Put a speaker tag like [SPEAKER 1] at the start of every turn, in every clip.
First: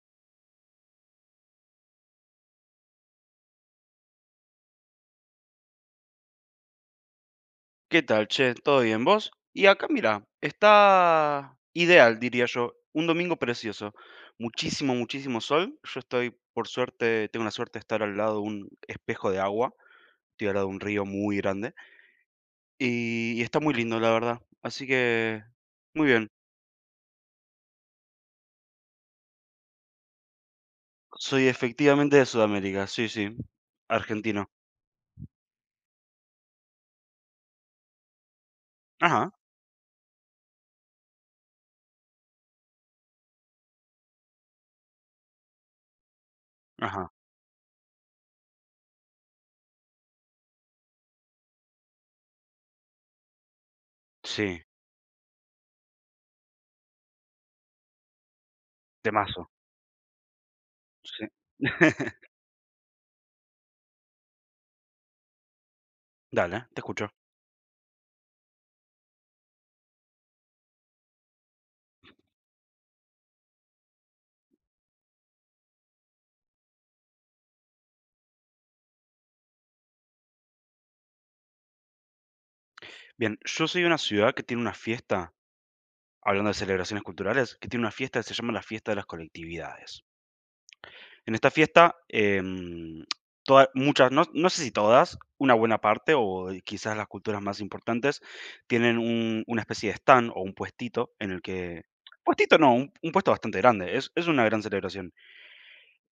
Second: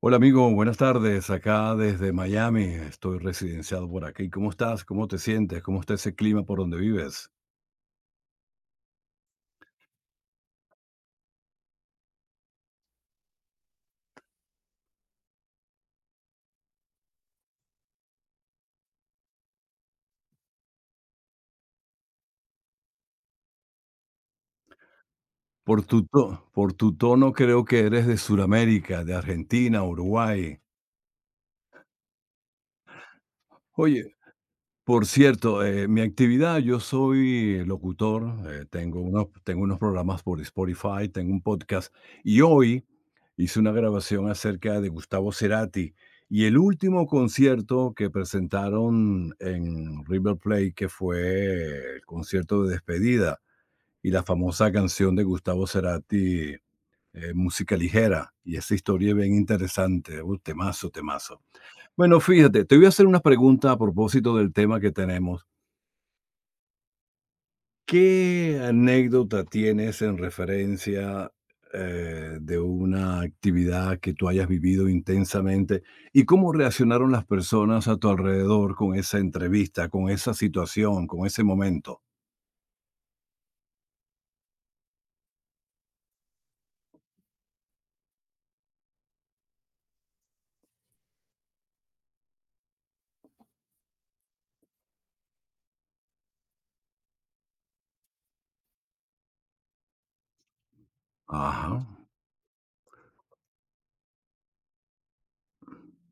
[SPEAKER 1] Hola amigo, buenas tardes. Acá desde Miami, estoy residenciado por aquí. ¿Cómo estás? ¿Cómo te sientes? ¿Cómo está ese clima por donde vives?
[SPEAKER 2] ¿Qué tal, che? ¿Todo bien vos? Y acá, mira, está ideal, diría yo. Un domingo precioso. Muchísimo, muchísimo sol. Yo estoy, por suerte, tengo la suerte de estar al lado de un espejo de agua. Estoy al lado de un río muy grande. Y está muy lindo, la verdad. Así que, muy bien.
[SPEAKER 1] Por tu tono creo que eres de Sudamérica, de Argentina, Uruguay.
[SPEAKER 2] Soy efectivamente de Sudamérica, sí, sí.
[SPEAKER 1] Oye,
[SPEAKER 2] Argentino.
[SPEAKER 1] por cierto, mi actividad, yo soy locutor, eh,
[SPEAKER 2] Ajá,
[SPEAKER 1] tengo unos programas por Spotify, tengo un podcast y hoy hizo una grabación acerca de Gustavo Cerati y el último
[SPEAKER 2] ajá.
[SPEAKER 1] concierto que presentaron en River Plate, que fue el concierto de despedida y la
[SPEAKER 2] Sí,
[SPEAKER 1] famosa canción de Gustavo Cerati, Música Ligera, y esa historia es bien
[SPEAKER 2] temazo.
[SPEAKER 1] interesante, un temazo,
[SPEAKER 2] Sí.
[SPEAKER 1] temazo. Bueno, fíjate, te voy a hacer una pregunta a propósito del tema que tenemos.
[SPEAKER 2] Dale, te escucho.
[SPEAKER 1] ¿Qué anécdota tienes en referencia, de una actividad que tú hayas vivido intensamente? ¿Y cómo reaccionaron las personas a tu alrededor con esa entrevista, con esa situación, con ese momento?
[SPEAKER 2] Bien, yo soy de una ciudad que tiene una fiesta, hablando de celebraciones culturales, que tiene una fiesta que se llama la Fiesta de las Colectividades. En esta fiesta, muchas, no, no sé si todas, una buena parte o quizás las culturas más importantes, tienen una especie de stand o un puestito en el
[SPEAKER 1] Ajá,
[SPEAKER 2] que... Puestito no, un puesto bastante grande, es una gran celebración,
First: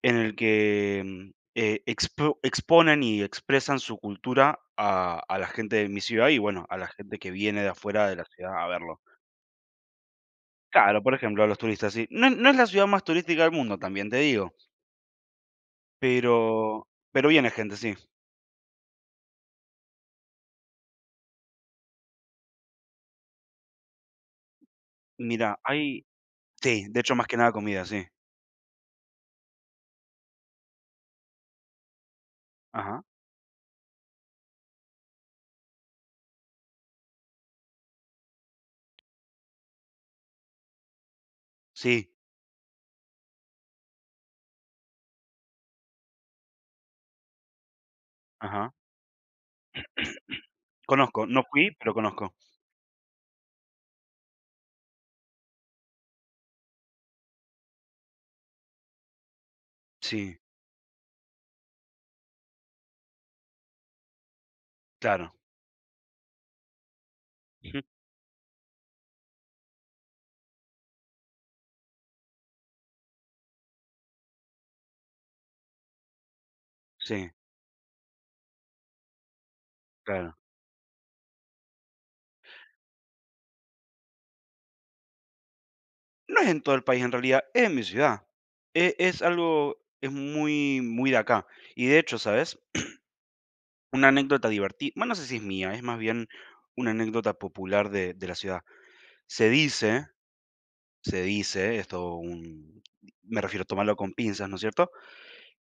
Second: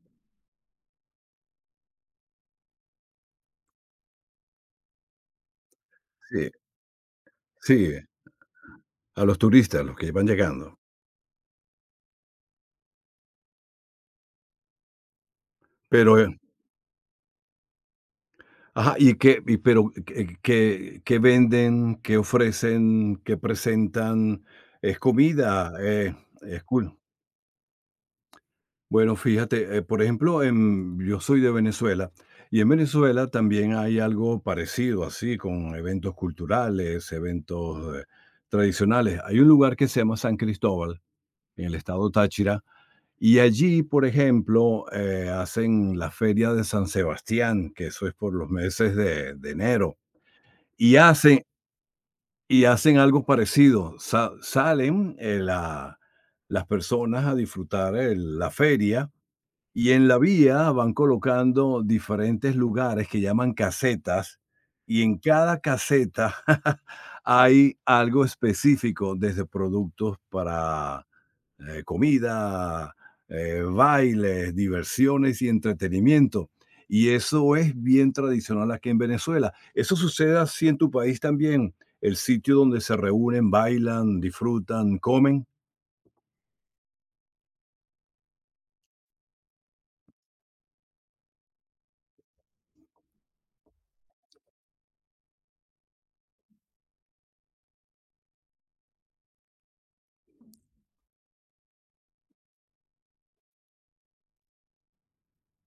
[SPEAKER 2] en el que exponen y expresan su cultura a la gente de mi ciudad y
[SPEAKER 1] sí,
[SPEAKER 2] bueno, a la gente que viene de
[SPEAKER 1] sí.
[SPEAKER 2] afuera de la ciudad a verlo.
[SPEAKER 1] A los turistas, los que van llegando.
[SPEAKER 2] Claro, por ejemplo, a los turistas, sí. No es la ciudad más turística del mundo, también te digo,
[SPEAKER 1] Pero,
[SPEAKER 2] pero viene gente, sí.
[SPEAKER 1] ajá, ¿y qué pero qué qué venden, qué ofrecen, qué presentan? ¿Es
[SPEAKER 2] Mira,
[SPEAKER 1] comida?
[SPEAKER 2] hay
[SPEAKER 1] Es
[SPEAKER 2] sí,
[SPEAKER 1] cool.
[SPEAKER 2] de hecho, más que nada comida, sí.
[SPEAKER 1] Bueno, fíjate, por ejemplo, yo soy de Venezuela y en
[SPEAKER 2] Ajá,
[SPEAKER 1] Venezuela también hay algo parecido así, con eventos culturales, eventos tradicionales. Hay un lugar que se llama San Cristóbal, en el estado
[SPEAKER 2] sí,
[SPEAKER 1] Táchira, y allí, por ejemplo, hacen la feria de San Sebastián, que eso es por los
[SPEAKER 2] ajá.
[SPEAKER 1] meses de enero, y
[SPEAKER 2] Conozco,
[SPEAKER 1] hacen,
[SPEAKER 2] no fui, pero conozco.
[SPEAKER 1] y hacen algo parecido. Salen las personas a disfrutar la feria y en la
[SPEAKER 2] Sí,
[SPEAKER 1] vía van colocando diferentes lugares que llaman casetas, y en
[SPEAKER 2] claro.
[SPEAKER 1] cada caseta hay
[SPEAKER 2] Ujú.
[SPEAKER 1] algo específico, desde productos para comida, bailes, diversiones y entretenimiento. Y
[SPEAKER 2] Sí,
[SPEAKER 1] eso es bien tradicional aquí en Venezuela. ¿Eso
[SPEAKER 2] claro.
[SPEAKER 1] sucede así en tu país también? ¿El sitio donde se reúnen, bailan, disfrutan, comen?
[SPEAKER 2] No es en todo el país, en realidad, es en mi ciudad. Es algo es muy de acá. Y de hecho, ¿sabes? Una anécdota diverti, bueno, no sé si es mía, es más bien una anécdota popular de la ciudad. Se dice se dice, esto un- Me refiero a tomarlo con pinzas, ¿no es cierto?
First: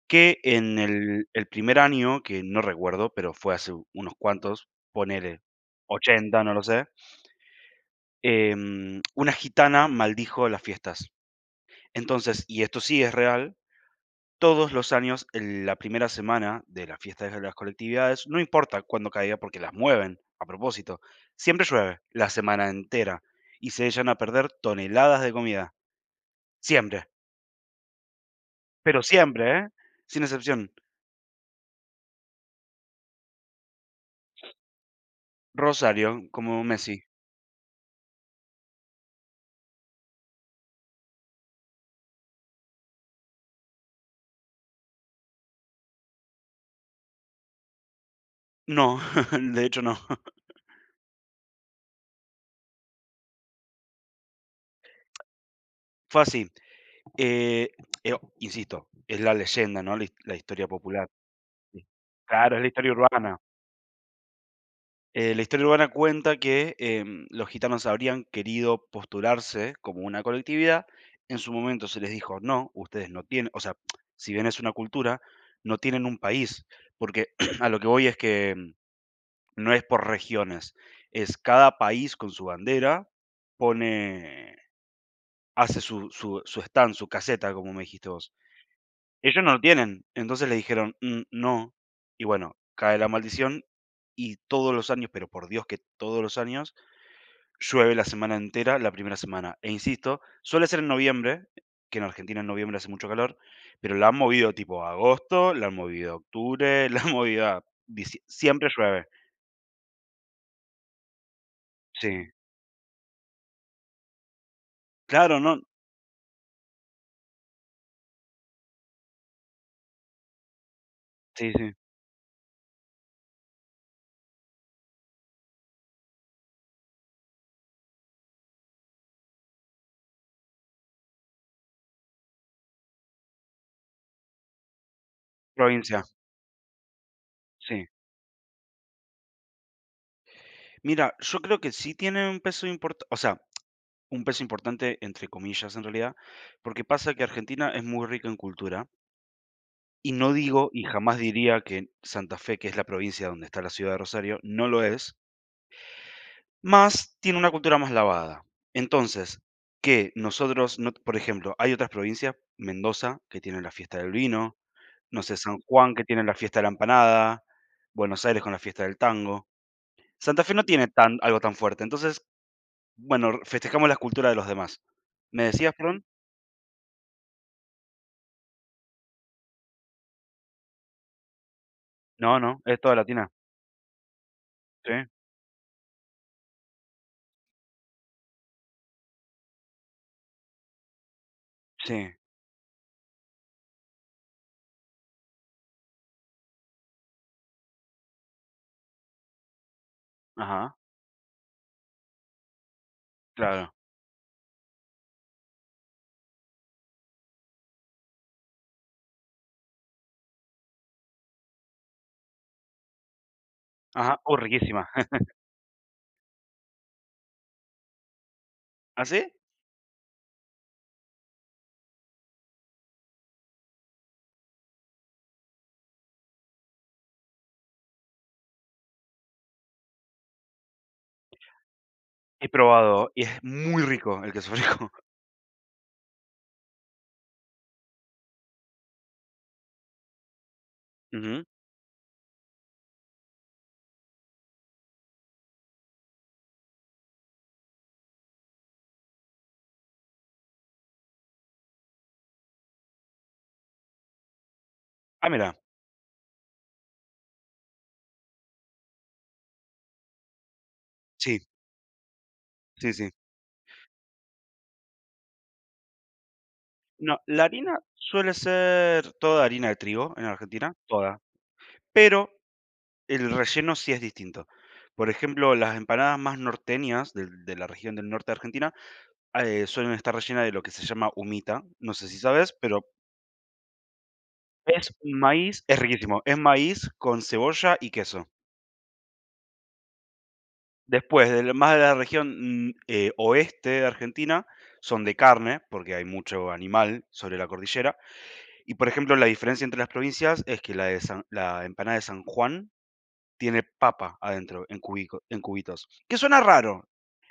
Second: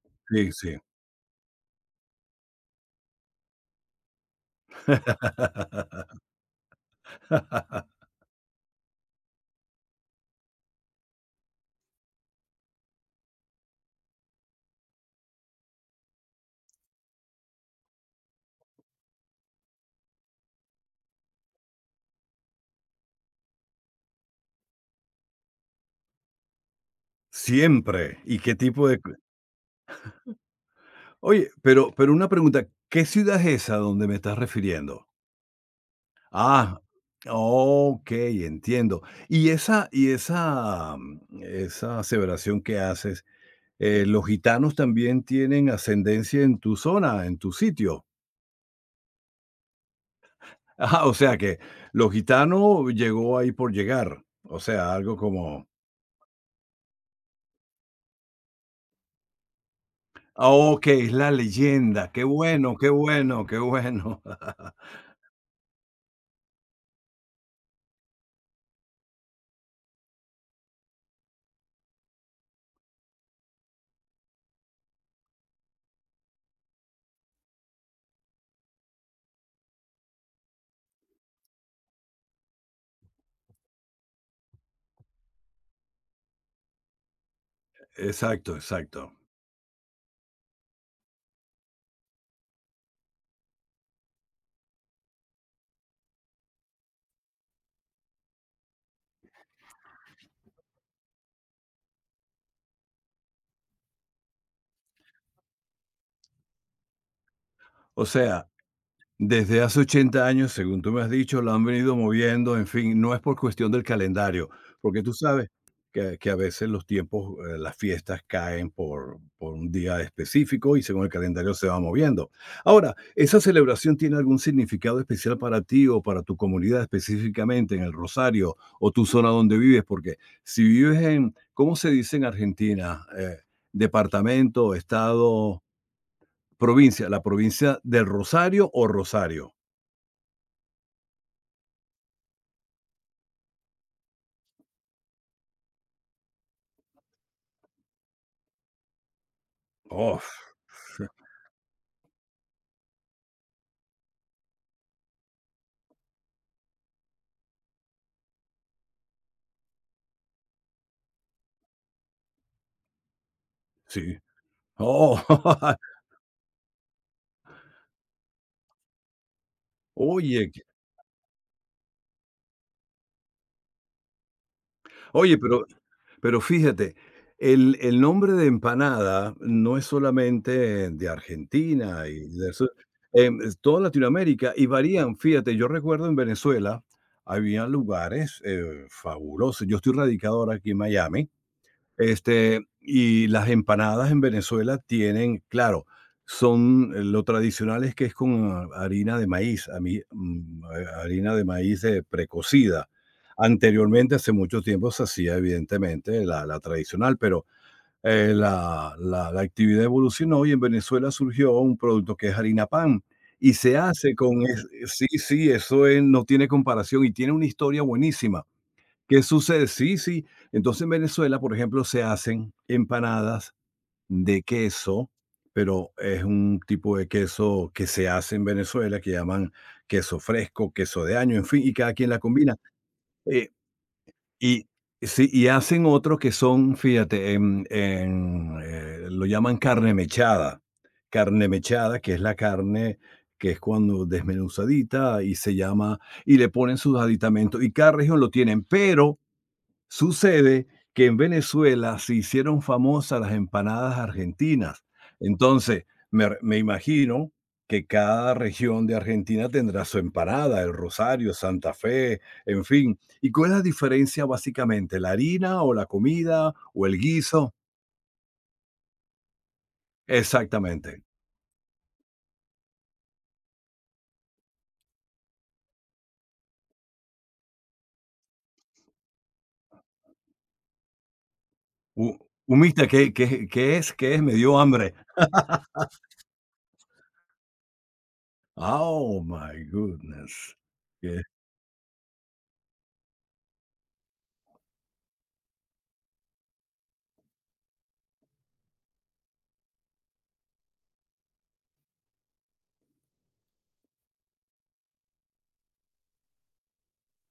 [SPEAKER 2] Que
[SPEAKER 1] Sí, sí.
[SPEAKER 2] en el primer año, que no recuerdo, pero fue hace unos cuantos, ponele 80, no lo sé, una gitana maldijo las fiestas. Entonces, y esto sí es real, todos los años, en la primera semana de las fiestas de las colectividades, no importa cuándo caiga porque las mueven a propósito, siempre llueve la semana entera y se echan a perder toneladas de comida, siempre.
[SPEAKER 1] Siempre. ¿Y qué tipo de...
[SPEAKER 2] Pero siempre, ¿eh? Sin excepción.
[SPEAKER 1] oye, pero una pregunta, ¿qué ciudad es esa donde me estás refiriendo?
[SPEAKER 2] Rosario, como
[SPEAKER 1] Ah,
[SPEAKER 2] Messi.
[SPEAKER 1] okey, entiendo. Y esa esa aseveración que haces, ¿los gitanos también tienen ascendencia en tu zona, en tu sitio?
[SPEAKER 2] No, de hecho no.
[SPEAKER 1] Ajá, o sea que los gitanos llegó ahí por llegar, o sea, algo como...
[SPEAKER 2] Fue así. Eh, insisto, es la leyenda, ¿no? La
[SPEAKER 1] ah,
[SPEAKER 2] historia
[SPEAKER 1] okey,
[SPEAKER 2] popular.
[SPEAKER 1] es la
[SPEAKER 2] Sí.
[SPEAKER 1] leyenda, qué
[SPEAKER 2] Claro, es la
[SPEAKER 1] bueno, qué
[SPEAKER 2] historia urbana.
[SPEAKER 1] bueno, qué bueno.
[SPEAKER 2] La historia urbana cuenta que los gitanos habrían querido postularse como una colectividad. En su momento se les dijo, no, ustedes no tienen, o sea, si bien es una cultura, no tienen un país. Porque a lo que voy es que no es por regiones, es cada país con su bandera, pone, hace su stand, su caseta, como me dijiste vos.
[SPEAKER 1] Exacto, exacto.
[SPEAKER 2] Ellos no lo tienen, entonces le dijeron: "Mm, no". Y bueno, cae la maldición y todos los años, pero por Dios que todos los años, llueve la semana entera, la primera semana. E insisto, suele ser en noviembre, que en Argentina en noviembre hace mucho calor, pero la han movido tipo a agosto, la han movido a octubre, la han movido a
[SPEAKER 1] O
[SPEAKER 2] dicie,
[SPEAKER 1] sea,
[SPEAKER 2] siempre llueve.
[SPEAKER 1] desde hace 80 años, según tú me has dicho, la han venido
[SPEAKER 2] Sí.
[SPEAKER 1] moviendo, en fin, no es por cuestión del calendario, porque tú
[SPEAKER 2] Claro,
[SPEAKER 1] sabes
[SPEAKER 2] no
[SPEAKER 1] que a veces los tiempos, las fiestas caen por un día específico y según el
[SPEAKER 2] sí,
[SPEAKER 1] calendario se
[SPEAKER 2] sí.
[SPEAKER 1] va moviendo. Ahora, ¿esa celebración tiene algún significado especial para ti o para tu comunidad específicamente en el Rosario o tu zona donde vives? Porque si vives en, ¿cómo se dice en Argentina? Departamento, estado,
[SPEAKER 2] Provincia,
[SPEAKER 1] provincia, la provincia
[SPEAKER 2] sí.
[SPEAKER 1] del Rosario o Rosario.
[SPEAKER 2] Mira, yo creo que sí tiene un peso importante, o sea, un peso importante entre comillas en realidad, porque pasa que Argentina es muy rica en cultura y
[SPEAKER 1] Oh,
[SPEAKER 2] no digo y jamás diría que Santa Fe, que es la provincia donde está la ciudad de Rosario, no lo es, más tiene una cultura más lavada. Entonces, que nosotros, no, por ejemplo, hay otras provincias, Mendoza, que tiene la fiesta del
[SPEAKER 1] sí.
[SPEAKER 2] vino,
[SPEAKER 1] Oh,
[SPEAKER 2] no sé, San Juan, que tiene la fiesta de la empanada, Buenos Aires con la fiesta del tango. Santa
[SPEAKER 1] oye,
[SPEAKER 2] Fe
[SPEAKER 1] que
[SPEAKER 2] no tiene tan, algo tan fuerte. Entonces, bueno, r festejamos la cultura de los demás.
[SPEAKER 1] oye,
[SPEAKER 2] ¿Me
[SPEAKER 1] pero
[SPEAKER 2] decías, perdón?
[SPEAKER 1] pero fíjate, el nombre de empanada no es solamente de Argentina y
[SPEAKER 2] No,
[SPEAKER 1] de
[SPEAKER 2] no,
[SPEAKER 1] sur,
[SPEAKER 2] es toda latina.
[SPEAKER 1] es toda Latinoamérica y
[SPEAKER 2] Sí,
[SPEAKER 1] varían. Fíjate, yo recuerdo en Venezuela había lugares, fabulosos. Yo estoy radicado ahora aquí en Miami.
[SPEAKER 2] sí,
[SPEAKER 1] Este, y las empanadas en Venezuela tienen, claro, son lo tradicional es que es con harina de maíz, a mí, mm,
[SPEAKER 2] ajá,
[SPEAKER 1] ha harina de maíz, precocida.
[SPEAKER 2] claro.
[SPEAKER 1] Anteriormente, hace mucho tiempo, se hacía evidentemente la tradicional, pero, la actividad evolucionó y en Venezuela surgió un producto que es harina pan y se hace
[SPEAKER 2] Ajá, oh,
[SPEAKER 1] con es...
[SPEAKER 2] riquísima.
[SPEAKER 1] sí, sí, eso es, no tiene comparación y tiene una historia buenísima.
[SPEAKER 2] ¿Ah,
[SPEAKER 1] ¿Qué
[SPEAKER 2] sí?
[SPEAKER 1] sucede? Sí, sí. Entonces en Venezuela, por ejemplo, se hacen empanadas de queso, pero es un tipo de queso que se hace en Venezuela, que llaman queso fresco, queso de año, en fin, y cada quien la
[SPEAKER 2] He
[SPEAKER 1] combina.
[SPEAKER 2] probado y es
[SPEAKER 1] Eh,
[SPEAKER 2] muy rico el queso
[SPEAKER 1] y
[SPEAKER 2] fresco.
[SPEAKER 1] sí, y hacen otros que son, fíjate, lo llaman carne mechada.
[SPEAKER 2] Ujú.
[SPEAKER 1] Carne mechada, que es la carne, que es cuando desmenuzadita y se llama, y le ponen sus aditamentos y cada región lo tienen, pero sucede que en Venezuela se hicieron famosas las empanadas argentinas.
[SPEAKER 2] Ah, mira,
[SPEAKER 1] Entonces, me imagino que cada región de Argentina tendrá su empanada, El Rosario,
[SPEAKER 2] sí,
[SPEAKER 1] Santa Fe, en
[SPEAKER 2] sí,
[SPEAKER 1] fin.
[SPEAKER 2] sí.
[SPEAKER 1] ¿Y cuál es la diferencia básicamente? ¿La harina o la comida o el
[SPEAKER 2] No, la
[SPEAKER 1] guiso?
[SPEAKER 2] harina suele ser toda harina de trigo en Argentina,
[SPEAKER 1] Exactamente.
[SPEAKER 2] toda, pero el relleno sí es distinto. Por ejemplo, las empanadas más norteñas del de la región del norte de Argentina, suelen estar rellenas de lo que se llama humita, no sé si
[SPEAKER 1] Hu
[SPEAKER 2] sabes, pero
[SPEAKER 1] humita, ¿qué qué qué es? ¿Qué es? Me dio
[SPEAKER 2] es
[SPEAKER 1] hambre.
[SPEAKER 2] un maíz, es riquísimo, es maíz con cebolla y queso.
[SPEAKER 1] Oh, my goodness.
[SPEAKER 2] Después, del más de la región, oeste de Argentina, son de carne, porque hay mucho animal sobre la cordillera. Y, por ejemplo, la diferencia entre las provincias es que la empanada de San Juan tiene papa adentro, en cubitos, que suena raro,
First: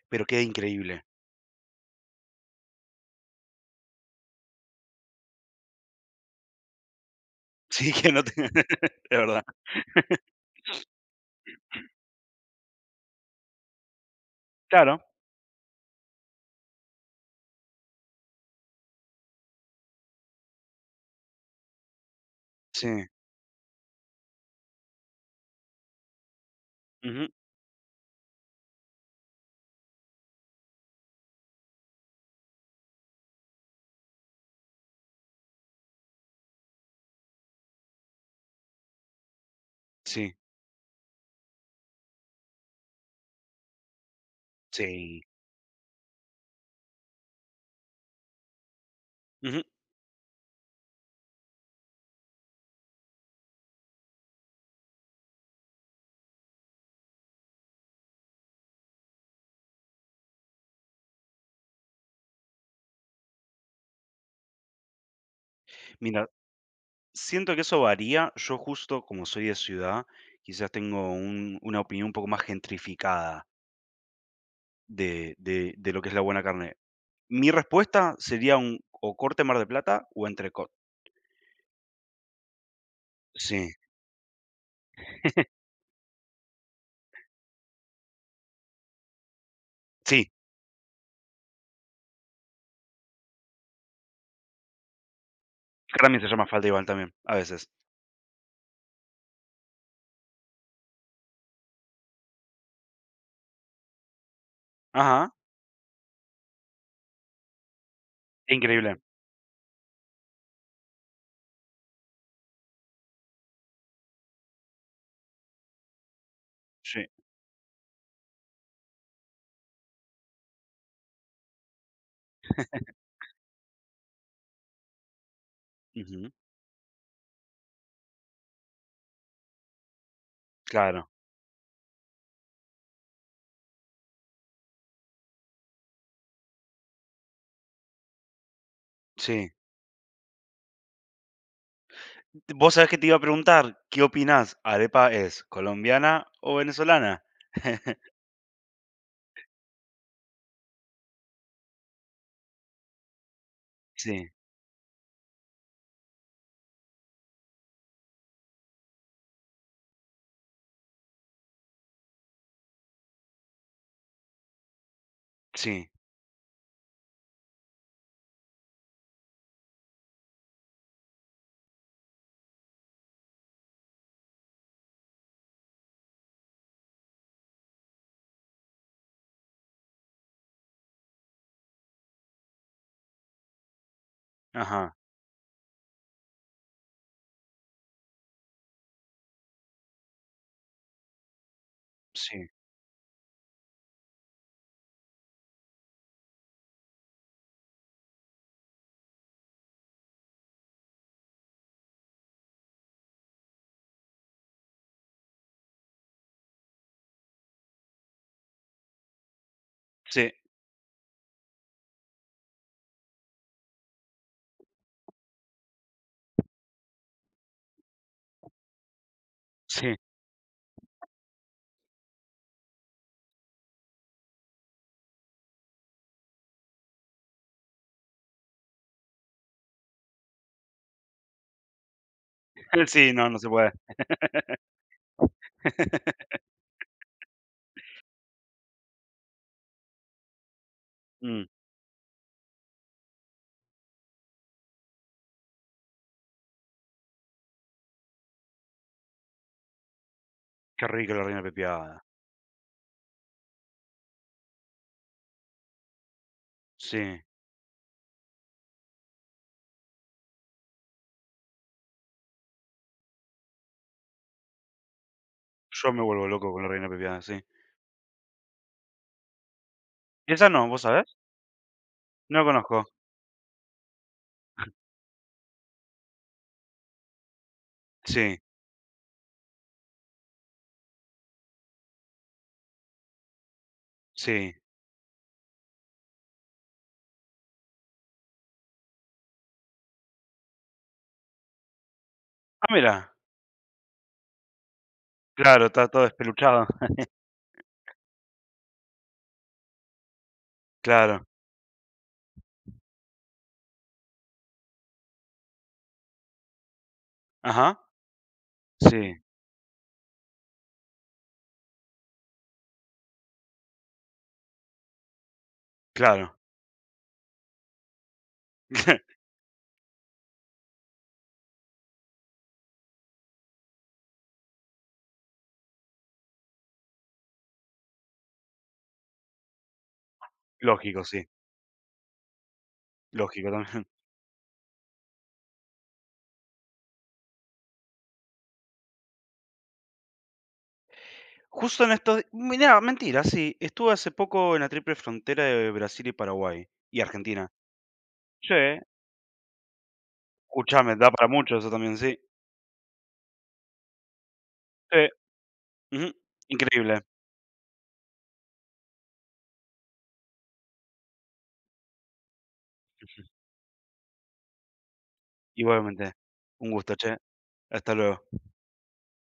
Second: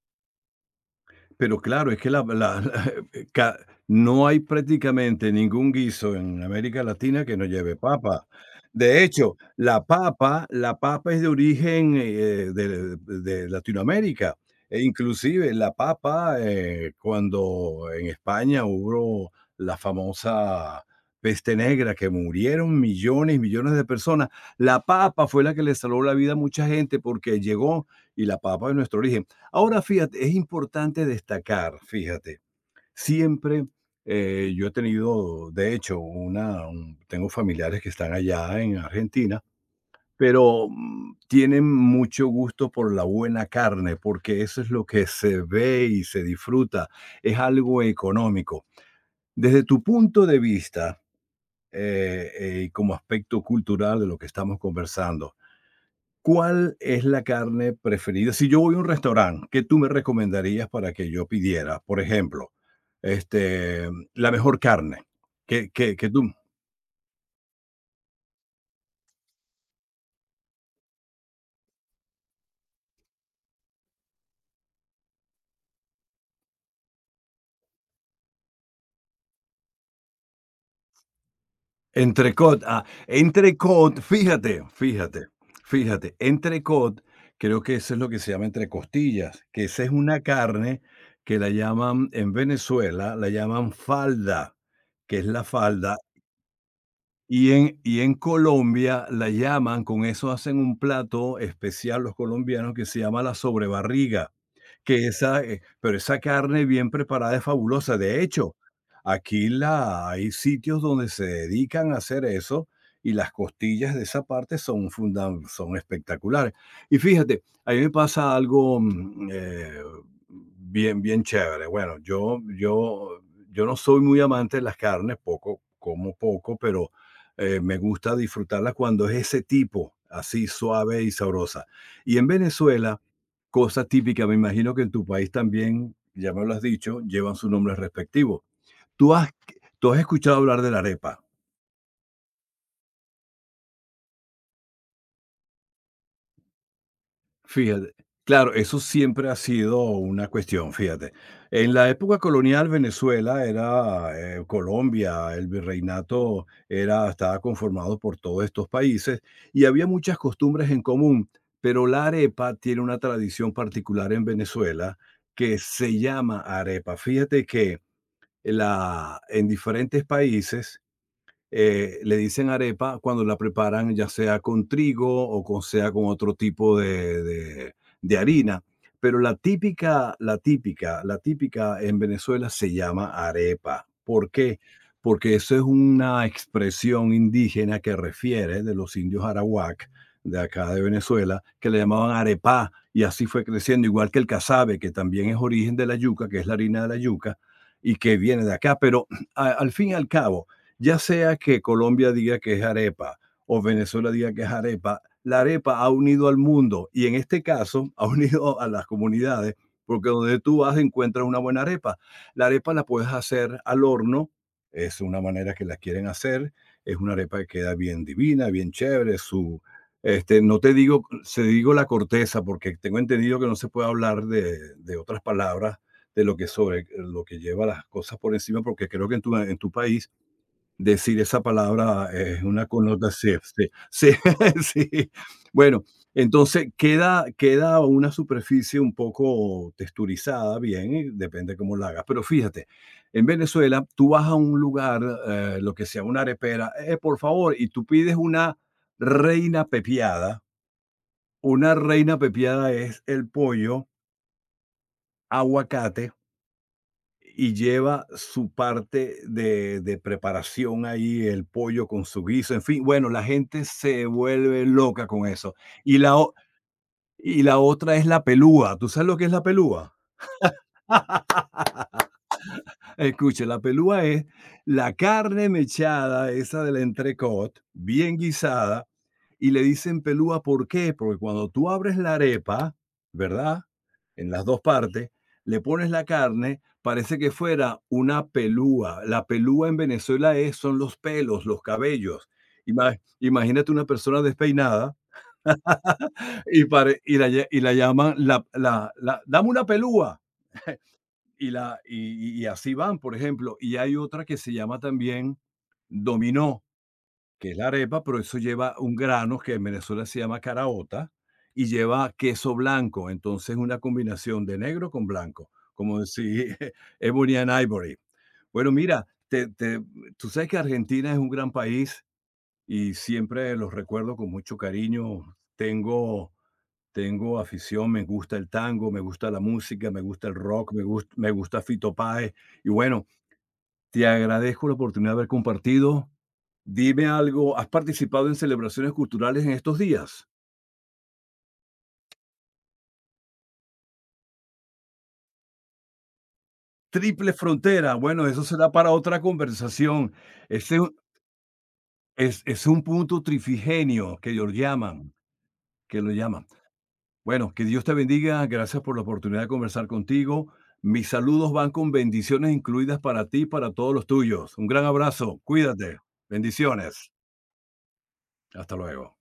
[SPEAKER 2] pero queda increíble.
[SPEAKER 1] Pero claro, es que la la la- ca no hay prácticamente ningún guiso en América Latina que no lleve
[SPEAKER 2] Sí, que no
[SPEAKER 1] papa.
[SPEAKER 2] te de
[SPEAKER 1] De hecho,
[SPEAKER 2] verdad.
[SPEAKER 1] la papa es de origen, de Latinoamérica, e
[SPEAKER 2] Claro,
[SPEAKER 1] inclusive la papa, cuando en España hubo la famosa peste negra, que murieron
[SPEAKER 2] sí,
[SPEAKER 1] millones y millones de personas, la papa fue la que le salvó la vida a mucha gente
[SPEAKER 2] ujú,
[SPEAKER 1] porque llegó y la papa es nuestro origen. Ahora, fíjate, es importante destacar, fíjate, siempre yo he tenido, de hecho, tengo familiares que están allá en Argentina,
[SPEAKER 2] sí,
[SPEAKER 1] pero tienen mucho gusto por la buena carne, porque eso es lo que
[SPEAKER 2] sí,
[SPEAKER 1] se ve y se disfruta, es algo económico.
[SPEAKER 2] ujú.
[SPEAKER 1] Desde tu punto de vista, y como aspecto cultural de lo que estamos conversando, ¿cuál es la carne preferida? Si yo voy a un restaurante, ¿qué tú me recomendarías para que yo pidiera? Por ejemplo, este, la mejor carne. ¿Qué, qué, qué tú?
[SPEAKER 2] Mira, siento que eso varía. Yo justo como soy de ciudad, quizás tengo una opinión un poco más gentrificada de, de lo que es la buena carne. Mi respuesta sería un o corte Mar de Plata o entrecot.
[SPEAKER 1] Entrecot. Ah,
[SPEAKER 2] Sí,
[SPEAKER 1] entrecot. Fíjate, fíjate, fíjate. Entrecot, creo que eso es lo que se llama entrecostillas, que esa es una
[SPEAKER 2] sí.
[SPEAKER 1] carne que la llaman en Venezuela, la llaman falda, que es la falda.
[SPEAKER 2] Acá también se llama falda igual también, a
[SPEAKER 1] Y
[SPEAKER 2] veces.
[SPEAKER 1] en y en Colombia la llaman, con eso hacen un plato especial los colombianos que se llama la sobrebarriga,
[SPEAKER 2] Ajá,
[SPEAKER 1] pero esa carne bien preparada es fabulosa. De hecho,
[SPEAKER 2] increíble.
[SPEAKER 1] aquí la hay sitios donde se dedican a hacer eso y las costillas de esa parte son espectaculares. Y
[SPEAKER 2] Sí.
[SPEAKER 1] fíjate, a mí me pasa algo, bien, bien chévere. Bueno, yo no soy muy amante de las carnes, poco como
[SPEAKER 2] Ujú,
[SPEAKER 1] poco, pero me gusta disfrutarla cuando es ese tipo, así suave
[SPEAKER 2] claro,
[SPEAKER 1] y sabrosa. Y en Venezuela, cosa típica, me imagino que en tu país también, ya me lo has dicho, llevan su nombre respectivo. ¿Tú has,
[SPEAKER 2] sí.
[SPEAKER 1] ¿tú has escuchado hablar de la arepa?
[SPEAKER 2] Vos sabés que te iba a preguntar, ¿qué opinás? ¿Arepa es colombiana o venezolana?
[SPEAKER 1] Fíjate, claro, eso siempre ha sido una cuestión, fíjate. En la época colonial, Venezuela
[SPEAKER 2] Sí,
[SPEAKER 1] era Colombia, el virreinato era, estaba conformado por todos estos países y había muchas costumbres en común, pero la arepa tiene una tradición particular en Venezuela que
[SPEAKER 2] sí,
[SPEAKER 1] se llama arepa. Fíjate que la, en diferentes países le dicen arepa cuando la preparan ya sea con trigo o con, sea con otro tipo de harina. Pero la típica, la típica, la típica en Venezuela se llama arepa. ¿Por qué?
[SPEAKER 2] ajá,
[SPEAKER 1] Porque eso es una expresión indígena que refiere de los indios arawak de acá de Venezuela, que le llamaban
[SPEAKER 2] sí,
[SPEAKER 1] arepa y así fue creciendo, igual que el casabe, que también es origen de la yuca, que es la harina de la yuca, y que viene de acá. Pero al fin y al cabo, ya sea que Colombia diga que es arepa o Venezuela diga que es arepa, la arepa ha unido al mundo y en este caso ha unido a las comunidades, porque
[SPEAKER 2] sí,
[SPEAKER 1] donde tú vas encuentras una buena arepa. La arepa la puedes hacer al horno, es una manera que la quieren hacer, es una arepa que queda bien divina, bien chévere, su
[SPEAKER 2] sí.
[SPEAKER 1] este, no te digo, se digo la corteza, porque tengo entendido que no se puede hablar de otras palabras de lo que sobre lo que lleva las cosas por encima, porque creo que en en tu país decir esa palabra es una
[SPEAKER 2] Sí, no,
[SPEAKER 1] connotación,
[SPEAKER 2] no se
[SPEAKER 1] sí,
[SPEAKER 2] puede.
[SPEAKER 1] sí, sí. Bueno, entonces queda una superficie un poco texturizada bien, y
[SPEAKER 2] Mh,
[SPEAKER 1] depende cómo la hagas. Pero fíjate, en Venezuela, tú vas a un lugar, lo que sea una arepera, por favor, y tú pides una reina pepiada.
[SPEAKER 2] qué rica la reina
[SPEAKER 1] Una
[SPEAKER 2] pepiada.
[SPEAKER 1] reina pepiada es el pollo, aguacate
[SPEAKER 2] Sí,
[SPEAKER 1] y lleva su parte de preparación ahí, el pollo con su guiso, en fin, bueno, la gente se vuelve loca con eso.
[SPEAKER 2] yo
[SPEAKER 1] Y
[SPEAKER 2] me
[SPEAKER 1] la
[SPEAKER 2] vuelvo
[SPEAKER 1] o
[SPEAKER 2] loco con la reina pepiada,
[SPEAKER 1] y
[SPEAKER 2] sí.
[SPEAKER 1] la otra es la pelúa, ¿tú sabes lo que es la pelúa?
[SPEAKER 2] Esa no, ¿vos sabés? No la conozco.
[SPEAKER 1] Escuche, la pelúa es la carne mechada, esa del entrecot, bien
[SPEAKER 2] Sí,
[SPEAKER 1] guisada, y le dicen pelúa, ¿por qué? Porque cuando tú abres la arepa, ¿verdad? En las
[SPEAKER 2] sí.
[SPEAKER 1] dos partes, le pones la carne, parece que fuera una pelúa. La pelúa en Venezuela es, son los pelos, los cabellos.
[SPEAKER 2] Ah, mira,
[SPEAKER 1] Imagínate una persona despeinada
[SPEAKER 2] claro, está todo despeluchado.
[SPEAKER 1] y la llaman, dame una pelúa
[SPEAKER 2] Claro.
[SPEAKER 1] y, la, y, y así van, por ejemplo. Y hay otra que se llama también dominó, que es la
[SPEAKER 2] Ajá.
[SPEAKER 1] arepa, pero eso lleva un
[SPEAKER 2] Sí,
[SPEAKER 1] grano que en Venezuela se llama caraota y lleva queso blanco. Entonces, una combinación de negro con blanco, como
[SPEAKER 2] claro.
[SPEAKER 1] si... Ebony and Ivory. Bueno, mira, tú sabes que Argentina es un gran país y siempre los recuerdo con mucho cariño. Tengo afición, me gusta el tango, me gusta la música, me gusta el rock,
[SPEAKER 2] Lógico, sí,
[SPEAKER 1] me gusta Fito Páez. Y bueno,
[SPEAKER 2] lógico también.
[SPEAKER 1] te agradezco la oportunidad de haber compartido. Dime algo, ¿has participado en celebraciones culturales en estos días?
[SPEAKER 2] Justo en estos, mira, mentira, sí, estuve hace poco en la triple frontera de Brasil y Paraguay, y
[SPEAKER 1] Triple
[SPEAKER 2] Argentina.
[SPEAKER 1] Frontera, bueno, eso
[SPEAKER 2] Sí,
[SPEAKER 1] será para otra conversación. Ese
[SPEAKER 2] escuchame, da para mucho eso también, sí.
[SPEAKER 1] es un punto trifigenio que ellos
[SPEAKER 2] Sí,
[SPEAKER 1] llaman, que lo
[SPEAKER 2] ujú,
[SPEAKER 1] llaman.
[SPEAKER 2] increíble.
[SPEAKER 1] Bueno, que Dios te bendiga. Gracias por la oportunidad de conversar contigo. Mis saludos van con bendiciones incluidas para ti y para todos los tuyos. Un gran abrazo. Cuídate.
[SPEAKER 2] Igualmente. Un gusto,
[SPEAKER 1] Bendiciones.
[SPEAKER 2] che. Hasta luego.
[SPEAKER 1] Hasta luego.